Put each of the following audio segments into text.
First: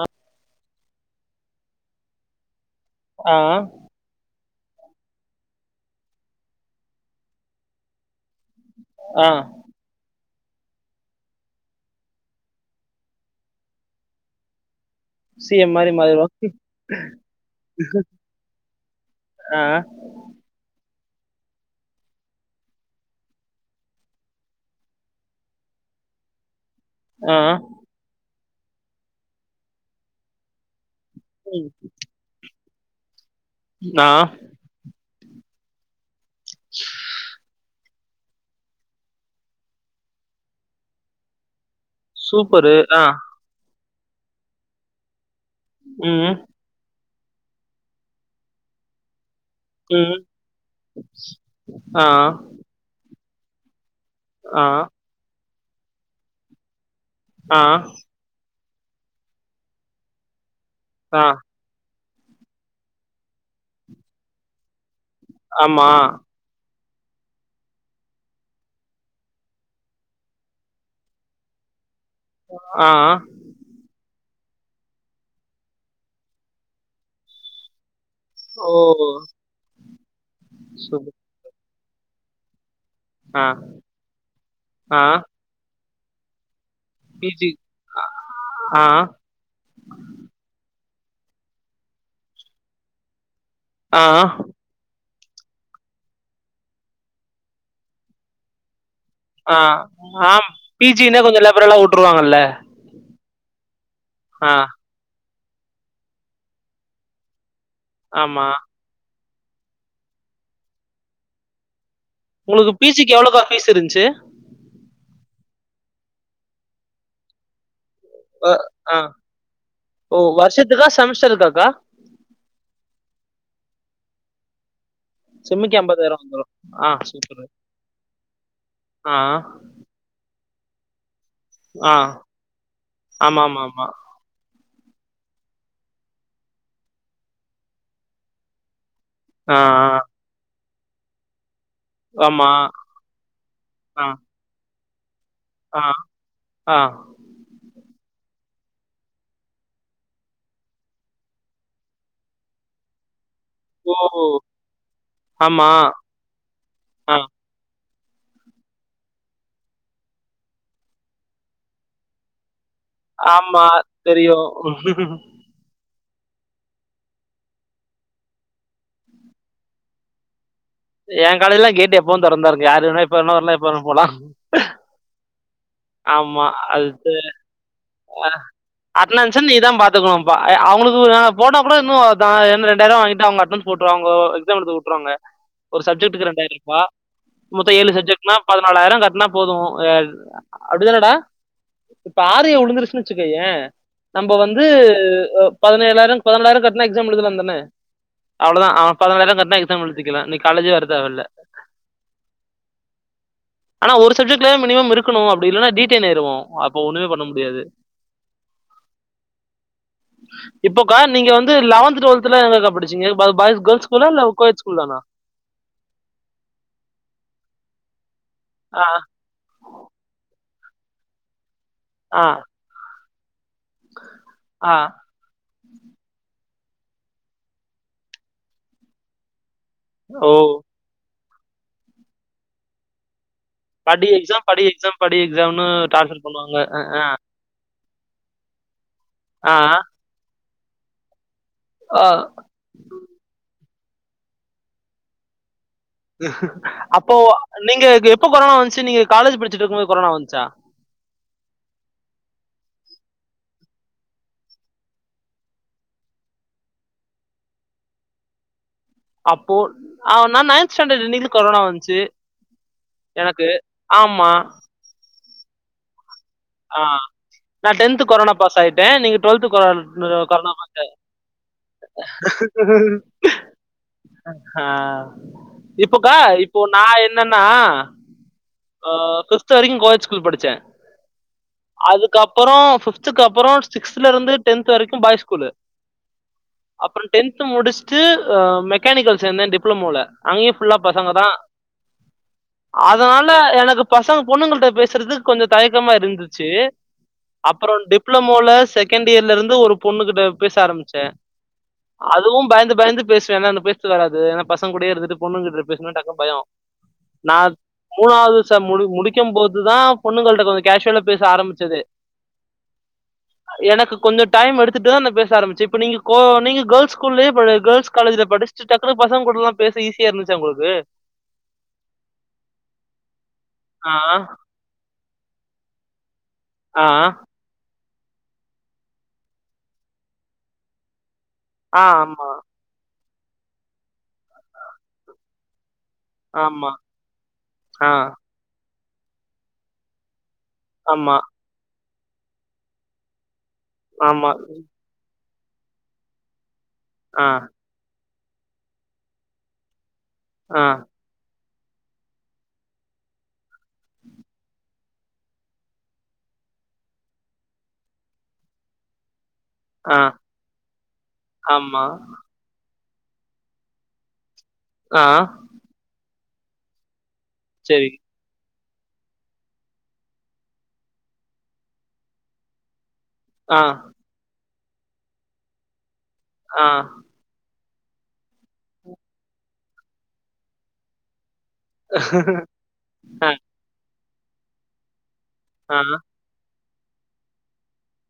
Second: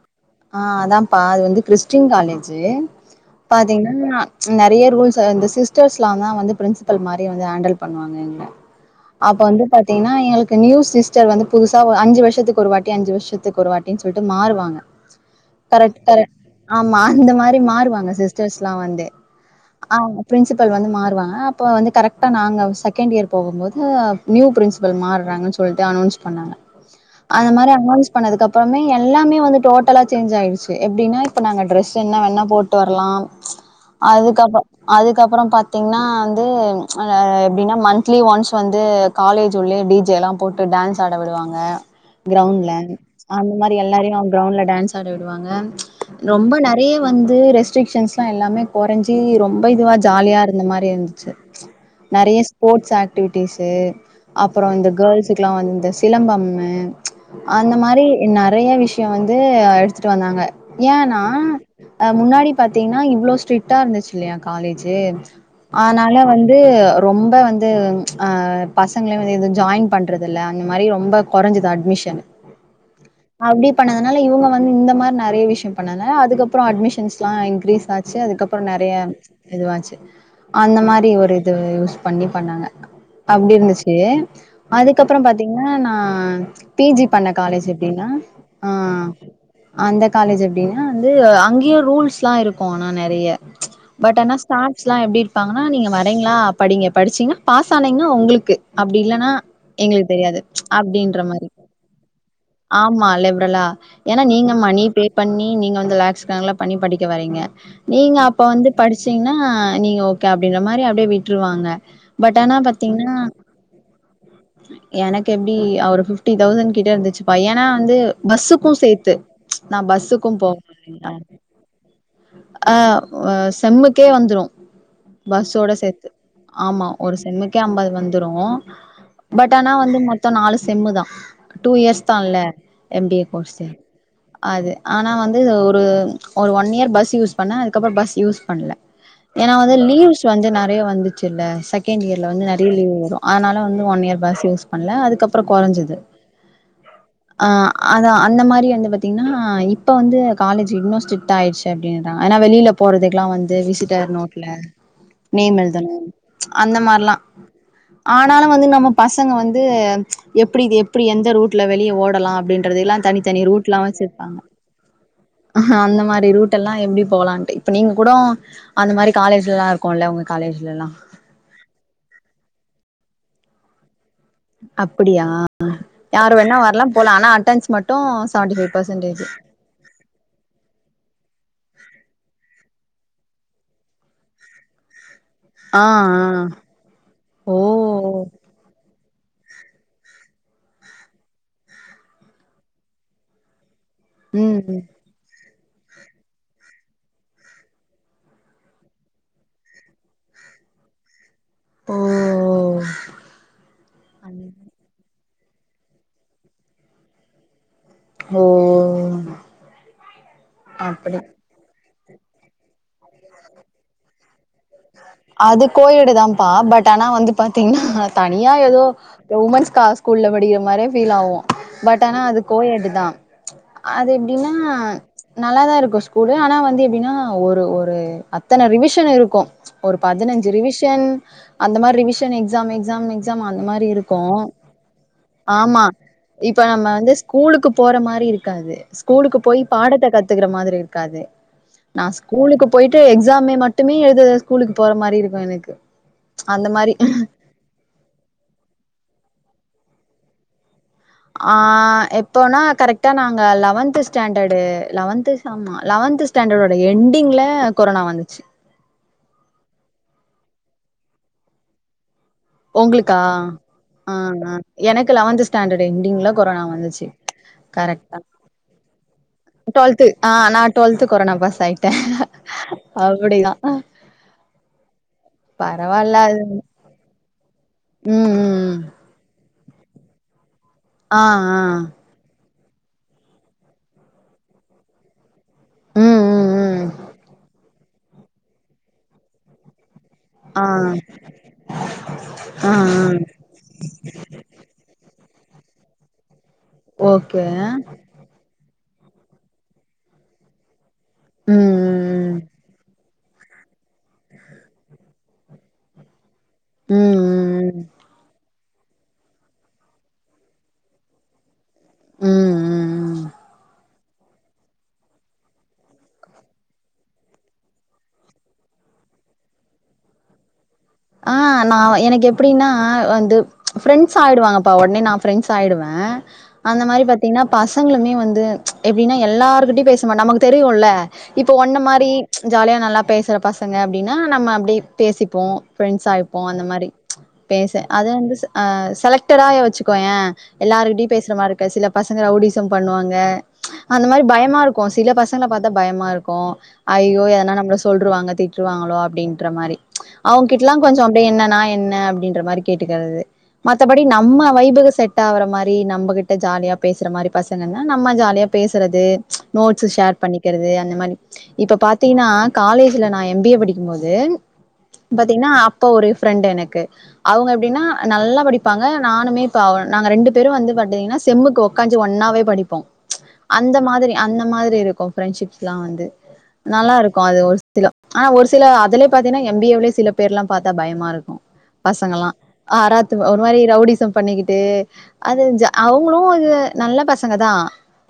ஆ ஆ அதாப்பா அது வந்து கிறிஸ்டின் காலேஜு ஆ பாத்தீங்க னா நெறைய ரூல்ஸ் இந்த சிஸ்டர்ஸ்லா தா வந்து பிரின்சிபல் மாரி வந்து ஹேண்டல் பண்ணுவாங்க இங்க ஆ அப்ப வந்து பா த்தீங்கனா எங்களுக்கு நியூ சிஸ்டர் வந்து புதுசா அஞ்சு வருஷத்து ஒரு வாட்டி அஞ்சு வருஷத்துக்கு ஒருவாட்டினி சொல்லி ட்டு மாறுவாங்க சி எம் மாரி கரெக்ட் மாறிரு கரெக்ட் ஆமா அந்த மாரி மாறுவாங்க சிஸ்டர்ஸ்ல்லா வந்து ஆ அ பிரின்சிபல் வந்து மாறுவாங்க அப்போ வந்து கரெக்டா நாங்க செகண்ட் இயர் போகும்போது நியூ பிரின்சிபல் மாறுறாங்கன்னு சொ ல்லிட்டு அனௌன்ஸ் பண்ணாங்க ஆ அந்த மாரி அனௌன்ஸ் பண்ணதுக்குப்புறமே எல்லாமே வந்து டோட்டலா சேஞ்ச் ஆயிடுச்சு எப்டின்னா இப்ப நாங்க ம் ட்ரெஸ் என்ன வேன்னா போட்டு வரலாம் ஆ அதுக்கப்புற அதுக்கப்புற பாத்தீங்கன்னா வந்து அ எப்டின்னா மந்த்லி ஒன்ஸ் வந்து காலேஜ் உள்ளயே டி ஜே எல்லா போட்டு டான்ஸ் ஆட விடுவாங்க கிரௌண்ட்ல சூப்பரு ஆ அந்த மாரி எல்லாரையு கிரௌண்ட்ல டான்ஸ் ஆட விடுவாங்க ம் ரொம்ப நெ றயே வந்து ரெஸ்ட்ரிக்ஷன்ஸ்லா எல்லாமே கொறச்சி ரொம் அப்ப இதுவா ம் ஜாலியா இருந்த மாரி இருந்துச்சு ஆ நறைய ஸ்போர்ட்ஸ் ஆக்டிவிட்டிஸ்ஸு ஆ அப்புரோ இந்த கேர்ள்ஸுக்குலா வந்து இந்த சிலம்பமு ஆ அந்த மாரி நெறைய விஷயோ வந்து எடுத்துட்டு வந்தாங்க ஏன்னா ஆ அ முன்னாடி பாத்தீங்கன்னா இவ்ளோ ஸ்ட்ரிக்டா இருந்துச்சுலையா காலேஜ் ஆமா அதனால வந்து ரொம்ப வந்து அ பசங்களையு வந்து எதுவு ஜாயின் பண்ணுறது இல்ல அந்த மாரி ரொம்ப கொறைஞ்சிது அட்மிஷன் ஆ ஆ அப்டி பண்ணதுனால இவங்க வந்து இந்த மாரி நெறைய விஷயோ பண்ணாங்க அதுக்கப்புறோ அட்மிஷன்ஸ் எல்லா இன்கிரீஸ் ஆ ச்சு அதுக்கப்புறோ ஓ நெறைய இதுவாச்சு அந்த மாரி சூப்பர் ஒரு இது பண்ணி பண்ணாங்க ஆ அப்டி இருந்துச்சு ஆ அதுக்கப்புற பாத்தீங்கன்னா நா பி ஜி பண்ண காலேஜ் எப்டின்னா ஆ அந்த காலேஜ் எப்டின்னா வந்து அங்கேயு ரூல்ஸ் எல்லா இருக்கு ஆனா நெறைய ஆ பட் ஆனா ஸ்டாஸ்லா எப்டி இருப்பாங்கன்னா நீங்க வரீங்களா படிங்க படிச்சீங்கா பாஸ் ஆனீங்கன்னா உங்களுக்கு அப்டி இல்லன்னா ஆ எங்களுக்கு தெரியாது அப்டின்ற மாரி ட்ருவாங்கல்ல ஆமா லிபரலா ஏன்னா நீங்க மணி பே பண்ணி நீங்க வந்து லேக்ஸ் கணக்குல பண்ணி படிக்க வரீங்க நீங்க அப்ப ஆமா வந்து படிச்சீங்கன்னா நீங்க ஓகே அப்டின்ற மாரி அப்டியே விட்ருவாங்க பட் ஆனா உங்களுக்கு பி ஜி க்கு பாத்தீங்கன்னா எவ்ளோக்கா ஃபீஸ் இருந்துச்சு எனக்கு எப்டி ஒரு பிஃப்டி தௌசண்ட் கிட்ட இருந்துச்சுப்பா ஏன்னா வந்து அ பஸ்ஸுக்கு ஆ சேத்து நா ஓ பஸ்ஸுக்கு போவே வருஷத்துக்கா இல்ல செமஸ்டருக்காக்கா ஆ செம்முக்கே வந்துரு பஸ்ஸோட செம்முக்கு சேத்து எம்பதாயிரோ வந்துரு ஆமா ஆ ஒரு சூப்பரு செம்முக்கே அம்பது வந்துரு ஆ பட் ஆனா வந்து மொத்த நாலு செம்மு தா ஆ இல்ல எம் பி ஏ ஆமா, ஆமா, கோர்ஸு ஆமா. அது ஆனா வந்து ஒரு ஒரு ஒன் இயர் பஸ் யூஸ் பண்ணே அதுக்கப்புறம் பஸ் யூஸ் பண்ல ஏன்னா ஆ, வந்து லீவ்ஸ் வந்து நெறைய வந்துச்சுல்ல செக் கெண்ட் ஆ. இயரில ஆமா. வந்து நெறைய லீவ் வரு அதனால வந்து ஒன் ஆ, இயர் பஸ் யூஸ் பண்ணல அதுக்கப்புற ஆ, கொறஞ்சது ஆ ஆ அதா அந்த மாதிரி வந்து பாத்தீங்னா இப்போ வந்து காலேஜ் இன்னு ஸ்ட்ரிக்ட் ஆயிடுச்சு அப்டின்றாங்க ஆனா வெளியில போறதுக்கெல்லா வந்து ஓ! விசிட்டர் நோட்ல நேம் ஆமா. எழுதணு அந்த ஆ. மாரிலா ஆனாலு வந்து நம்ம பசங்க வந்து எப்டி எப்டி எந்த ரூட் ட்ல வெளிய ஓடலா அப்டின்றத எல்லா தனித்தனி ஆமா, ரூட் எல்லா வச்சிருப்பாங்க தெரியும். ஆ அந்த மாறி ரூட் எல்லா எப்டி போலான்ட்டு இப்ப நீங்க கூடோ அந்த மாரி காலேஜ்ல எல்லா இருக்குல்ல உங்க காலேஜில எல்லா ஏ காலேஜ்ல கேட்டு எப்போவு தோறந்துதா இருக்கு யாருவேனா எப்ப வேணா வரலா எப்ப வேணா போலா அப்டியா யாரு வேணா வரலா அது தெ போலா ஆனா அட்டன்ஸ் மட்டு செவன்ட்டி ஃபைவ் பர்சன்ட்டேஜ் [unintelligible] ஐ அவங்களுக்கு நாங்க போனா கூட இன்னு அதுதா எண் ரெண்டாயிர ரூபாவாங்கிட்டு அவங்க அட்டனன்ஸ் போட்டு அவங்கோ எக்ஸாம் எழுத உட்டுருவாங்க ஆ ஒரு சப்ஜெக்டுக்கு ஆ ரெண்டாயிர ரூபா ஓ மொத்த ஏழு ஓ. சப்ஜெக்ட்னா பதினாலாயரோ கட்னா போது எல்லா அப்டிதானடா இப்ப ஆரிய உழுந்துருச்சுன்னு வச்சுக்கேய நம்ம வந்து ம் ஒவ் பதினேழாயரோ பண்ணென்டாயிரோ கட்னா எக்ஸா எழுதலாதான அவ்ளோதா ஆ பதினாலாயிரம் கட்னா எக்ஸா எழுதிக்கிலா நீ காலேஜே வர தேவயில்ல ஓ ஆனா ஒரு சப்ஜெக்ட்ல மினிமம் இருக் கணும் அப்டி இல்லனா டீடேன் ஆயிருவோ அப்ப ஒன்னுமே பண்ண முடியாது ஓ இப்போக்கா அப்படி நீங்க வந்து இல்ல லெவன்த் டுவெல்த்லா எங்கக்கா படிச்சிங்க பாய்ஸ் கேர்ள்ஸ் ஸ்கூலா இல்ல‌ கோயட் ஸ்கூல்தானா அது கோய்டுதாப்பா பட் ஆனா வந்து பாத்தீங்னா தனியா ஏதோ ஆ உமன்ஸ் கா ஸ்கூல்ல படிக்கிற மாரி ஃபீல் ஆவோ பட் ஆனா ஆ அது கோயட்டு தா அது எப்டினா ஆ நல்லாதா இருக்கு ஸ்கூலு ஆனா வந்து எப்டினா ஒரு ஒரு அத்தன ரிவிஷன் இருக்கு ஒரு ஓ பதினைஞ்சி ரிவிஷன் அந்த மாரி ரிவிஷன் எக்ஸா எக்ஸா எக்ஸா அந் மாரி படி இருக்கு எக்ஸாம் படி எக்ஸாம் படி எக்ஸாம்னு ஆமா டார்ச்சர் பண்ணுவாங்க இப்ப நம்ம வந்து கூ ஸ்கூலுக்கு போற மாரி இருக்காது ஸ்கூலுக்கு ஆ போய் பாடத்த கத்துக்கிற மாறி இருக்காது ஆ. நா ஸ்கூலுக்கு போயிட்டு எக்ஸாமே மட்டுமே எழுத ஸ்கூலுக்கு போற மாரி இருக்கு எனக்கு அந்த மாரி அப்போ நீங்க எப்போ கொரனா வந்துச்சு நீங்க காலேஜ் படிச்சிட்டு இருக்குபோது கொரனா வந்துச்சா ஆ எப்போனா கரெக்டா நாங்க லெவன்த் ஸ்டாண்டர்டு லெவன்த்ஸ் ஆமா லெவன்த் ஸ்டாண்டர்டோட என்டிங்ல கொரோனா வந்துச்சு அப்போ ஆவ் நா நைன்த் ஸ்டாண்டர்ட் இன்னிலிருந்து கொரோனா வந்துச்சி உங்களுக்கா எனக்கு ஆ ஆமா ஆ எனக்கு லெவன்த் ஸ்டாண்டர்ட்‌‌ என்டிங்ல ஆ நா டென்த் கொரோனா பாஸ் ஆயிட்ட நீங்க டுவெல்து கொரானா டுவெல்த் [unintelligible] ஆ கொரோனா நா வந்து டுவெல்த் கொரோனா பாஸ் ஆயிட்டே அப்டிதா ஹா பரவால்ல இப்பக்கா அது இப்போ ஒன் நா என்னன்னா ம் ம் ஆ பிப்த் வரைக்கு கோயட் ஸ்கூல் படிச்ச ஆ‌ ஆ இதுக்கு அப்ரோ பிப்த்துக்கு அப்ரோ சிக்ஸ்த்ல இருந்து டென்த் வரைக்கு பாய்ஸ் ஸ்கூலு ம் ம் ம் அப்ரோ டென்த் முடிச்சிட்டு ஆ மெக்கானிக்கல் சேந்த டிப்ளமோல அங்கேயு ஆ புல்லா பசங்க ஆ தா ஆ அதனால எனக்குப் பசங்க பொண்ணுங்கள்ட பேசுறதுக்கு கொஞ்சோ தயக்கமா இருந்துச்சி ஓகே அப்ரோ டிப் டிப்ளமோல செகண்ட் இயர்ல இருந்து ஒரு பொண்ணு கிட்ட பேச ஆரம்பிச் ச்ச அதுவு ம் பயந்து பயந்து பேசுவேன்னா அந்தபே [unintelligible] வராது என்னா பசங்க கூடயே இருந்துட்டு பொண்ணுகிட்டு பேசனு டக்குனு பயோ ம் ம் நா ம் மூணாவ்து எக்ஸாம் முடி முடிக்கு போதுதா பொண்ணுங்கள்ட்ட கொஞ்ச கேஷுவல பேச ஆரம்பிச்சது ம் ம் ம் எனக்கு கொஞ்சோ டைம் எடுத்துட்டு தா நா பேச ஆரம்பிச்ச இப்ப நீங்க கோ நீங்க கேள்ஸ் ஸ்கூல்லயே படி கேள்ஸ்காலேஜ்லா படிச் சு டக்குனு பசங்க கூட எல்லா பேச ஈஸியா இருந்துச்சா உங்களுக்கு ஆ நா எனக்கு எப்டின்னா வந்து ஆ ஃப்ரெண்ட்ஸ் ஆயிடுவாங்கப்பா உடனே நா ஃபிரெண்ட்ஸ் ஆயிடுவே அந்த ஆ மாரி பாத்தீங்கன்னா பசங்களுமே வந்து எப்டின்னா எல்லாருக்கிட்டயு பேச மாட்ட நமக்கு தெரியுல்ல இப்ப ஒன்ன ஆ மாரி ஆமா ஜாலியா நல்லா பேசுற பசங்க அப்டின்னா நம்ம அப்டி பேசிப்போ ஃப்ரெண்ட்ஸ் ஆயிப்போ அந்த ஆமா மாரி பேச ஆ அத வந்து செல ஆ செலக்ட்டா வச்சுக்கோ ஏ எல்லாரருக்கிட்டயு ஆமா பேசுற மாரி இருக்க சில பசங்க ரவுடிச பண்ணுவாங்க அந்த மாரி ஆமா பயமா இருக் கு சில பசங்கல பாத்தா பயமா இருக்கு அய்யோ ஆ எதனா நம்மள சொல்லருவாங்க திட் டிவிருவாங்களோ அப்டின்ற மாரி அவுங்க ஆ கிட்ட எல்லா கொஞ்சோ அப்டியே என்னா என்ன அப்டின்ற மாரி கேட்டுக்கிறது மத்தபடி நம்ம வைபுக செட் ஆகுற மாரி நம்மகிட்ட ஜாலியா பேசுற மாரி பசங்க தா நம்ம ஜாலியா பேசுறது நோட்ஸ்ஸு ஆ ஷேர் பண்ணிக்கிறது அந்த மாரி இப்ப ஆமா பாத்தீனா காலேஜல நா எம் பி ஏ படிக்கு போது ஆ திங்னா அப்ப ஒரு ஃப்ரெண்ட் எனக்கு அவுங்க எப்டின்னா சரி நல்லா படிப்பாங்க நானுமே இப்ப நாங்க ரெண்டு பேரு வந்து பாத்திங்கன்னா செம்முக்கு உக்காஞ்சு ஒண்ணாவே படிப்போ ஆ அந்த மாதிரி அந்த மாதிரி இருக்கு ஃபிரண்ட்ஷிப்லா வந்து ஆ நல்லாருக் கு அது ஒரு சில ஆனா ஒரு சில அதுலய பாத்தீங்கன்னா எம் பி ஏ லயே சில பேர் எல்லா பாத்தா பயமா இருக்கு பசங்கல்லா அ அராத்து அ ஒரு மாரி ரவுடிசம் பண்ணிக்கிட்டு அது ஜா ஆ அவுங்களு வந்து நல்ல பசங்க தா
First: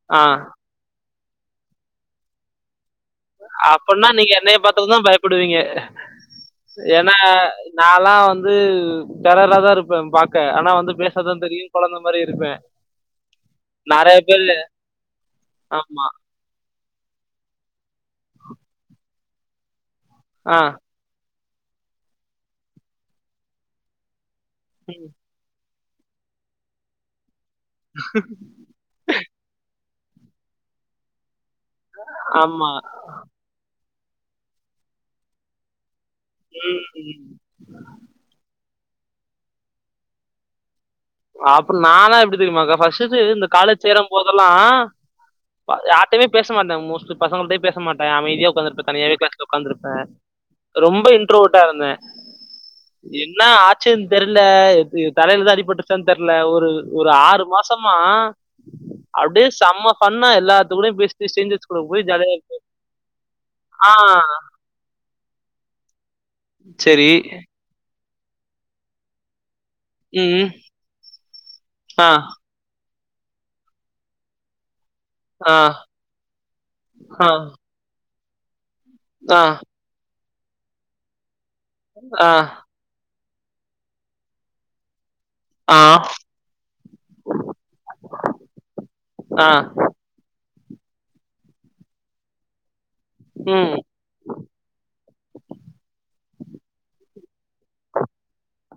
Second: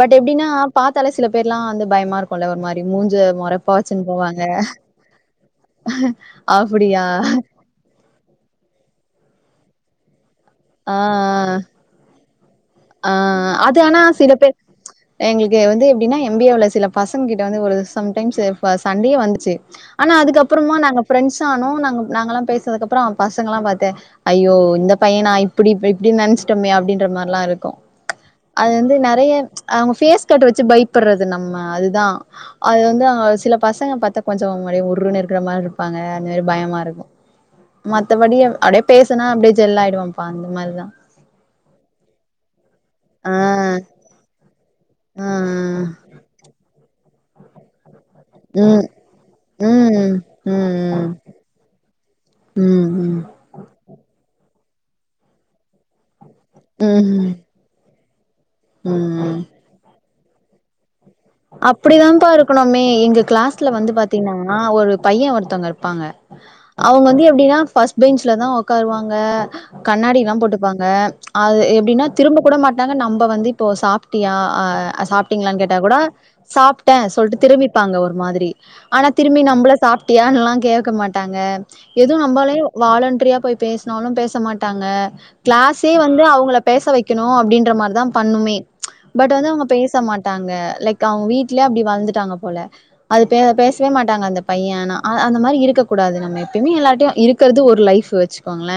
பட் ஆ எப்டினா பாத்தாலே சில பேர் லா வந்து பயமா இருக்குல ஒரு மாரி மூஞ்ச மொறப்பா அப்புனா வச்சுன்னு நீங்க போவாங்க என்னைய பாத்துந்தா பயப்படுவீங்க அப்படியா ஏனா நாலா வந்து டெரரா தா இருப்ப பாக் க ஆனா வந்து ஆ பேசாதா ஆ தெரியு கொழந்த மாரி இருப்ப ஆ அது ஆனா நெறைய சில பேர் எங்களுக்கு வந்து எப்டின்னா நம்பிக்கள்ள சில பசங்க கிட்ட வந்து ஒரு சம்டைம்ஸ்ஸு சண்டேயே வந்துச்சு ஆனா ஆ. அதுக்கப்பறமா நாங்க ஃபிரண்ட்ஸ் ஆனோ நாங்க நாங்கல்லா பேசதுக்கப்பறோ அ பசங்க எல்லா பாத்து ஐயோ இந்த ம். பையனா இப்டி போய் இப்டி நெனைச்சிட்டோமே அப்டின்ற மாரிலா இருக்கு அது வந்து நெறைய அவுங்க ஃபேஸ் கட் வச்சு பைப்படுறது நம்ம அதுதா ஆமா. அது வந்து அவுங்கள சில பசங்க பாத்தா கொஞ்ச அப்டியே உருனு இருக்கிற மாரி இருக் ப்பாங்க அந்த மாரி பயமா இருக்கு ம். மத் மத்தபடிய அப்டியே பேசுன அப்டியே ஜெல் ஆயிடுவான்ப்பா அந்த மாரிதா அப்றோ நாலா எப்டி தெரியுமாக்கா ஃபர்ஸ்ட் இது ஆ இந்த கால்லேஜ் சேரு போதெல்லா ஆ யார்டையுமே பேச மாட்டே மோஸ்ட் பசங்கள் டையே பேச மாட் டா அமைதியா உக்காந்து ம் இருப்ப தனியாவே கிளாஸ்ல ம் உக்காந்து இருப்பே ம் ரொம்ப ம் இன் ட்ரோவேர்ட் இருந்தே ம் என்னா ஆச்சின் தெர்ல [inaudible] தலையில தா அடிப்பட்டு ச்சன் தெர்ல ஒரு ஒரு ம் ஆறு மாசமா ம் அப்டே செம்ம ஃபன்னா எல்லாத்து கூடய பேச் அப்டிதா பா இருக்கணுமே எங்க கிளாஸ்ல வந்து ஆ. பாத்தீங்னா அ ஒரு பைய ஒருத்தவங்க இருப்பாங்க அவுங்க சரி. வந்து எப்டினா ஃபஸ் பீன்ஸ்ல தா ஒக்காருவாங்க கண்ணாடி லா ம். போட்டுப்பாங்க அது எப்டின்னா ஆ, திரும்ப கூட மாட் டாங்க நம்ம வந்து இப்போ சாப்டியா அ சாப்டீங்களா ஆ, கேட்டா கூட சாப்டே ஆ, சொல்டு திரு ம்பிப்பாங்க ஒரு மாதிரி ஆனா ஆ, திரும்பி நம்மள சாப்டியான்னு லாம் கேக்க மாட்டாங்க எது ஆ, நம்பாலையே வாலண்டிரியா போய் பேசுனாலு பேச மாட்டாங்க ஆ, கிளாஸே வந்து அவங்கள பேச வைக்கணு அப்படின்ற மாரிதா பண்ணுமே பட் ஆ, வந்து அவங்க பேச மாட் ட்டாங்க லைக் அவங்க வீட்லயே அப்படி வளந்துடாங்க போல அது பே ம். பேசவே மாட்டாங்க அந்த பையன் ஆனா அந்த மாதிரி இருக்கக் கூடாது நம்ம எப்பயுமே எல்லாிட்டையும் இருக்கிறது ஒரு லைஃப் வச்சு கோங்களே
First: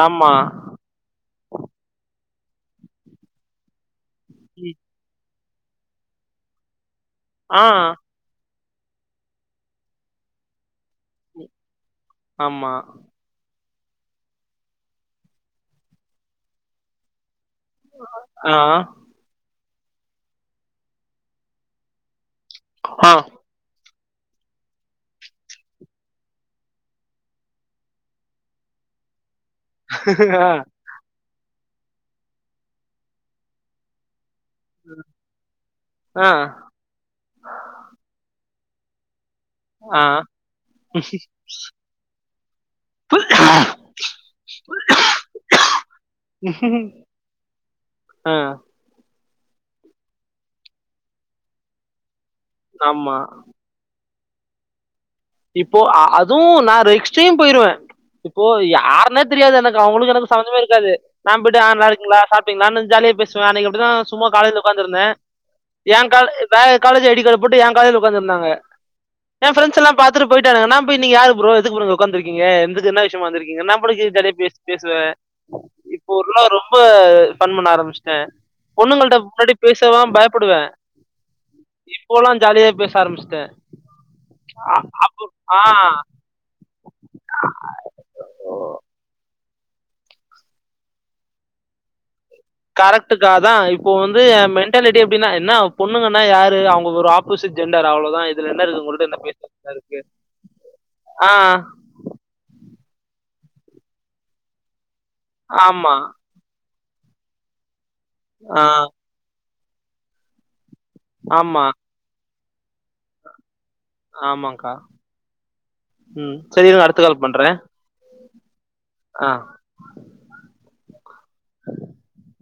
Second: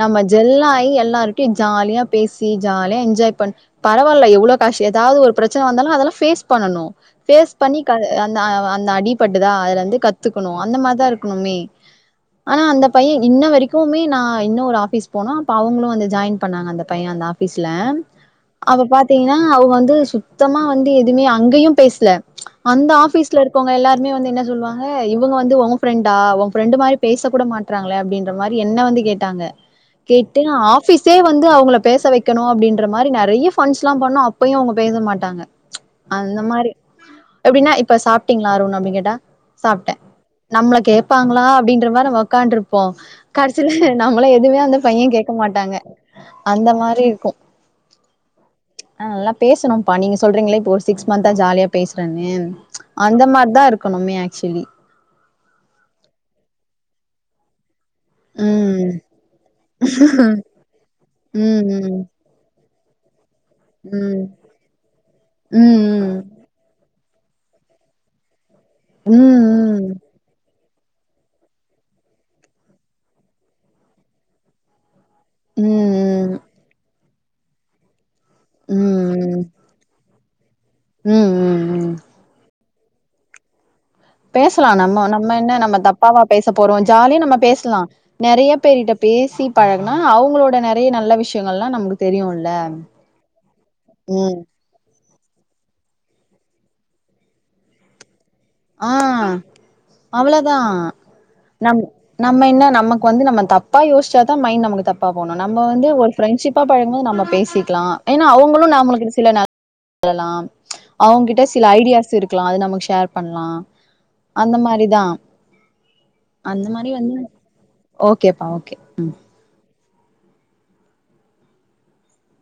நம்ம ஆமா. ஜெல்லாயி எல்லா இருக் டி ஜாலியா பேசி ஜாலியா என்ஜாய் பண் பரவால்ல எவ்வளோ ம். காஷ் ஏதாவது ஒரு பிர சன வந்தாலு அதெல்லா ஃபேஸ் பண்ணணு ஃபேஸ் ஆ, பண்ணிக்கா அந்த அ அந்த அடிபட்டுதா அதுல இருந்து கத்துக்கணு அந்த மாதிரிதான் இருக்கணுமே ஆனா ஆமா. அந்த பையன் இன்ன வரைக்குமே நா இன்னொ ஒரு ஆஃபீஸ் போனோ அப்ப அவங்களு வந்து ஜாயின் பண்ணாங்க அந்த பையன் அந்த ஆ ஃபீஸ்ல ஆ, அப்ப பாத்தீங்கனா அவங்க வந்து சுத்தமா வந்து எதுவுமே அங்கயு பேசல அந்த ஆ, ஆஃபிஸ்ல இரு கவுங்க எல்லாருமே வந்து என்ன சொல்லுவாங்க இவுங்க வந்து உன் ஃப்ரெண்டா உன் ஃப்ரண்டு மாரி பேச கூட மாட் றாங்களே அப்படின்ற மாதிரி என்ன வந்து கேட்டாங்க கேட்டு ஆ, ஆஃபிஸே வந்து அவங்கள பேச வக்கணு அப்படின்ற மாரி நெறைய ஃபண்ஸ் எல்லாம் பண்ணோ அ ப்பயும் அவங்க பேச மாட்டாங்க ஆ, அந்த மாரி எப்படின்னா இப்ப சாப்பிட்டீங்களா அருண் அப்டி கேட்டா சாப்ட்டே ஆ நம்மள கேப்பாங்களா அப்டின்ற மாரி நம்ம ஒக்கான்ட்ருப்போ கடைசில நம்மள எதுவுமே அந்த பையன் கேட்க மாட்டாங்க அந்த மாரி இருக்கும் ஆ ஆ நல்லா பேசணும்ப்பா நீங்க சொல்றீங்களே இப்போ ஒரு சிக்ஸ் மந்த்தா ஜாலியா பேசுறேன்னு ஆமா. அந்த மாரிதா இருக்கணுமே ஆக்சுவலி இப்போ அ அதுவும் நா ரிக்ஸ்டையும் போயிருவேன் இப்போ ம் யாருனே தெரியாது எனக்கு அவங்களுக்கு எனக்கு ம் சம்மந்தமே இருக்காது நா போயிட்டு ஆ நல்லா ம் இருக்கிங்களா சாப் ட்டிங்களானு ஜாலியா பேசுவே அன்னைக்கு அப்படித்தா சும்மா ம் காலேஜ்ல ஒக்காந்திருந்தே ஏ ம் கால் வேற காலேஜ் ஐடி கார்டு போட்டு எ காலேஜ்ல ஒட்காந்துருந்தாங்க ம் என் ஃபிரண்ட்ஸ் எல்லா ம் பாத்துட்டு போயிட்டானுங்க நா போய் நீங்க யாரு ப்ரோ எதுக்கு ப்ரோ ஒக்காந்துருக்கீங்க எதுக்கு என்ன விஷயமா வந்துருக்கீங்க நா [unintelligible] பேசுவே ம் இப்ப ம் ஒருனா ரொம்ப ஃபன் பண்ண ஆரம்பிச் டே பொண்ணுங்கள்ட முன்னாடி பேசலா பயப்புடுவே ம் ம் ம் இப்போலா ஜாலியா பேச ஆரம்பிச்சுட்டே பேசலா நம்ம நம்ம என்ன நம்ம தப்பாவா பேச போறோ ஜாலியா நம்ம பேசலா நெறைய பேருட்ட பேசி பழகுனா அவங்களோட நெறைய நல்ல விஷயங்கள் எல்லா நமக்கு தெரியுல கரெக்டுக் கா அதா இப்போ வந்து எ மென் ன்டாலிட்டி அப்படின்னா என்ன பொண்ணுங்கனா யாரு அவங்க ஒரு ஆப்போசிட் ஜெண்டர் அவ்ளோதா ஆ அவ்ளோதா ஆ நம் நம்ம என்ன நமக்கு வந்து நம்ம தப்ப யோசிச்சாதா மைண்ட் நமக்கு தப்பா போணு நம்ம வந்து ஆமா ஒரு ஃப்ரெண்ட்ஷிப் ப்பா பழகும்போது நம்ம பேசிக்கலா ஏனா ஆ அவங்களு நம்மளுக்கு சில ந [inaudible] லா அவங்க கிட்ட ஆமா சில ஐடியாஸ் இருக்கலா அது நமக்கு ஷேர் பண்லா அந்த ஆமாங்க்கா மாரிதா ம் அந்த சரி இருங்க மாரி அடுத்த வந் கால் ஓகேப்பா ஓகே ம் அ [unintelligible]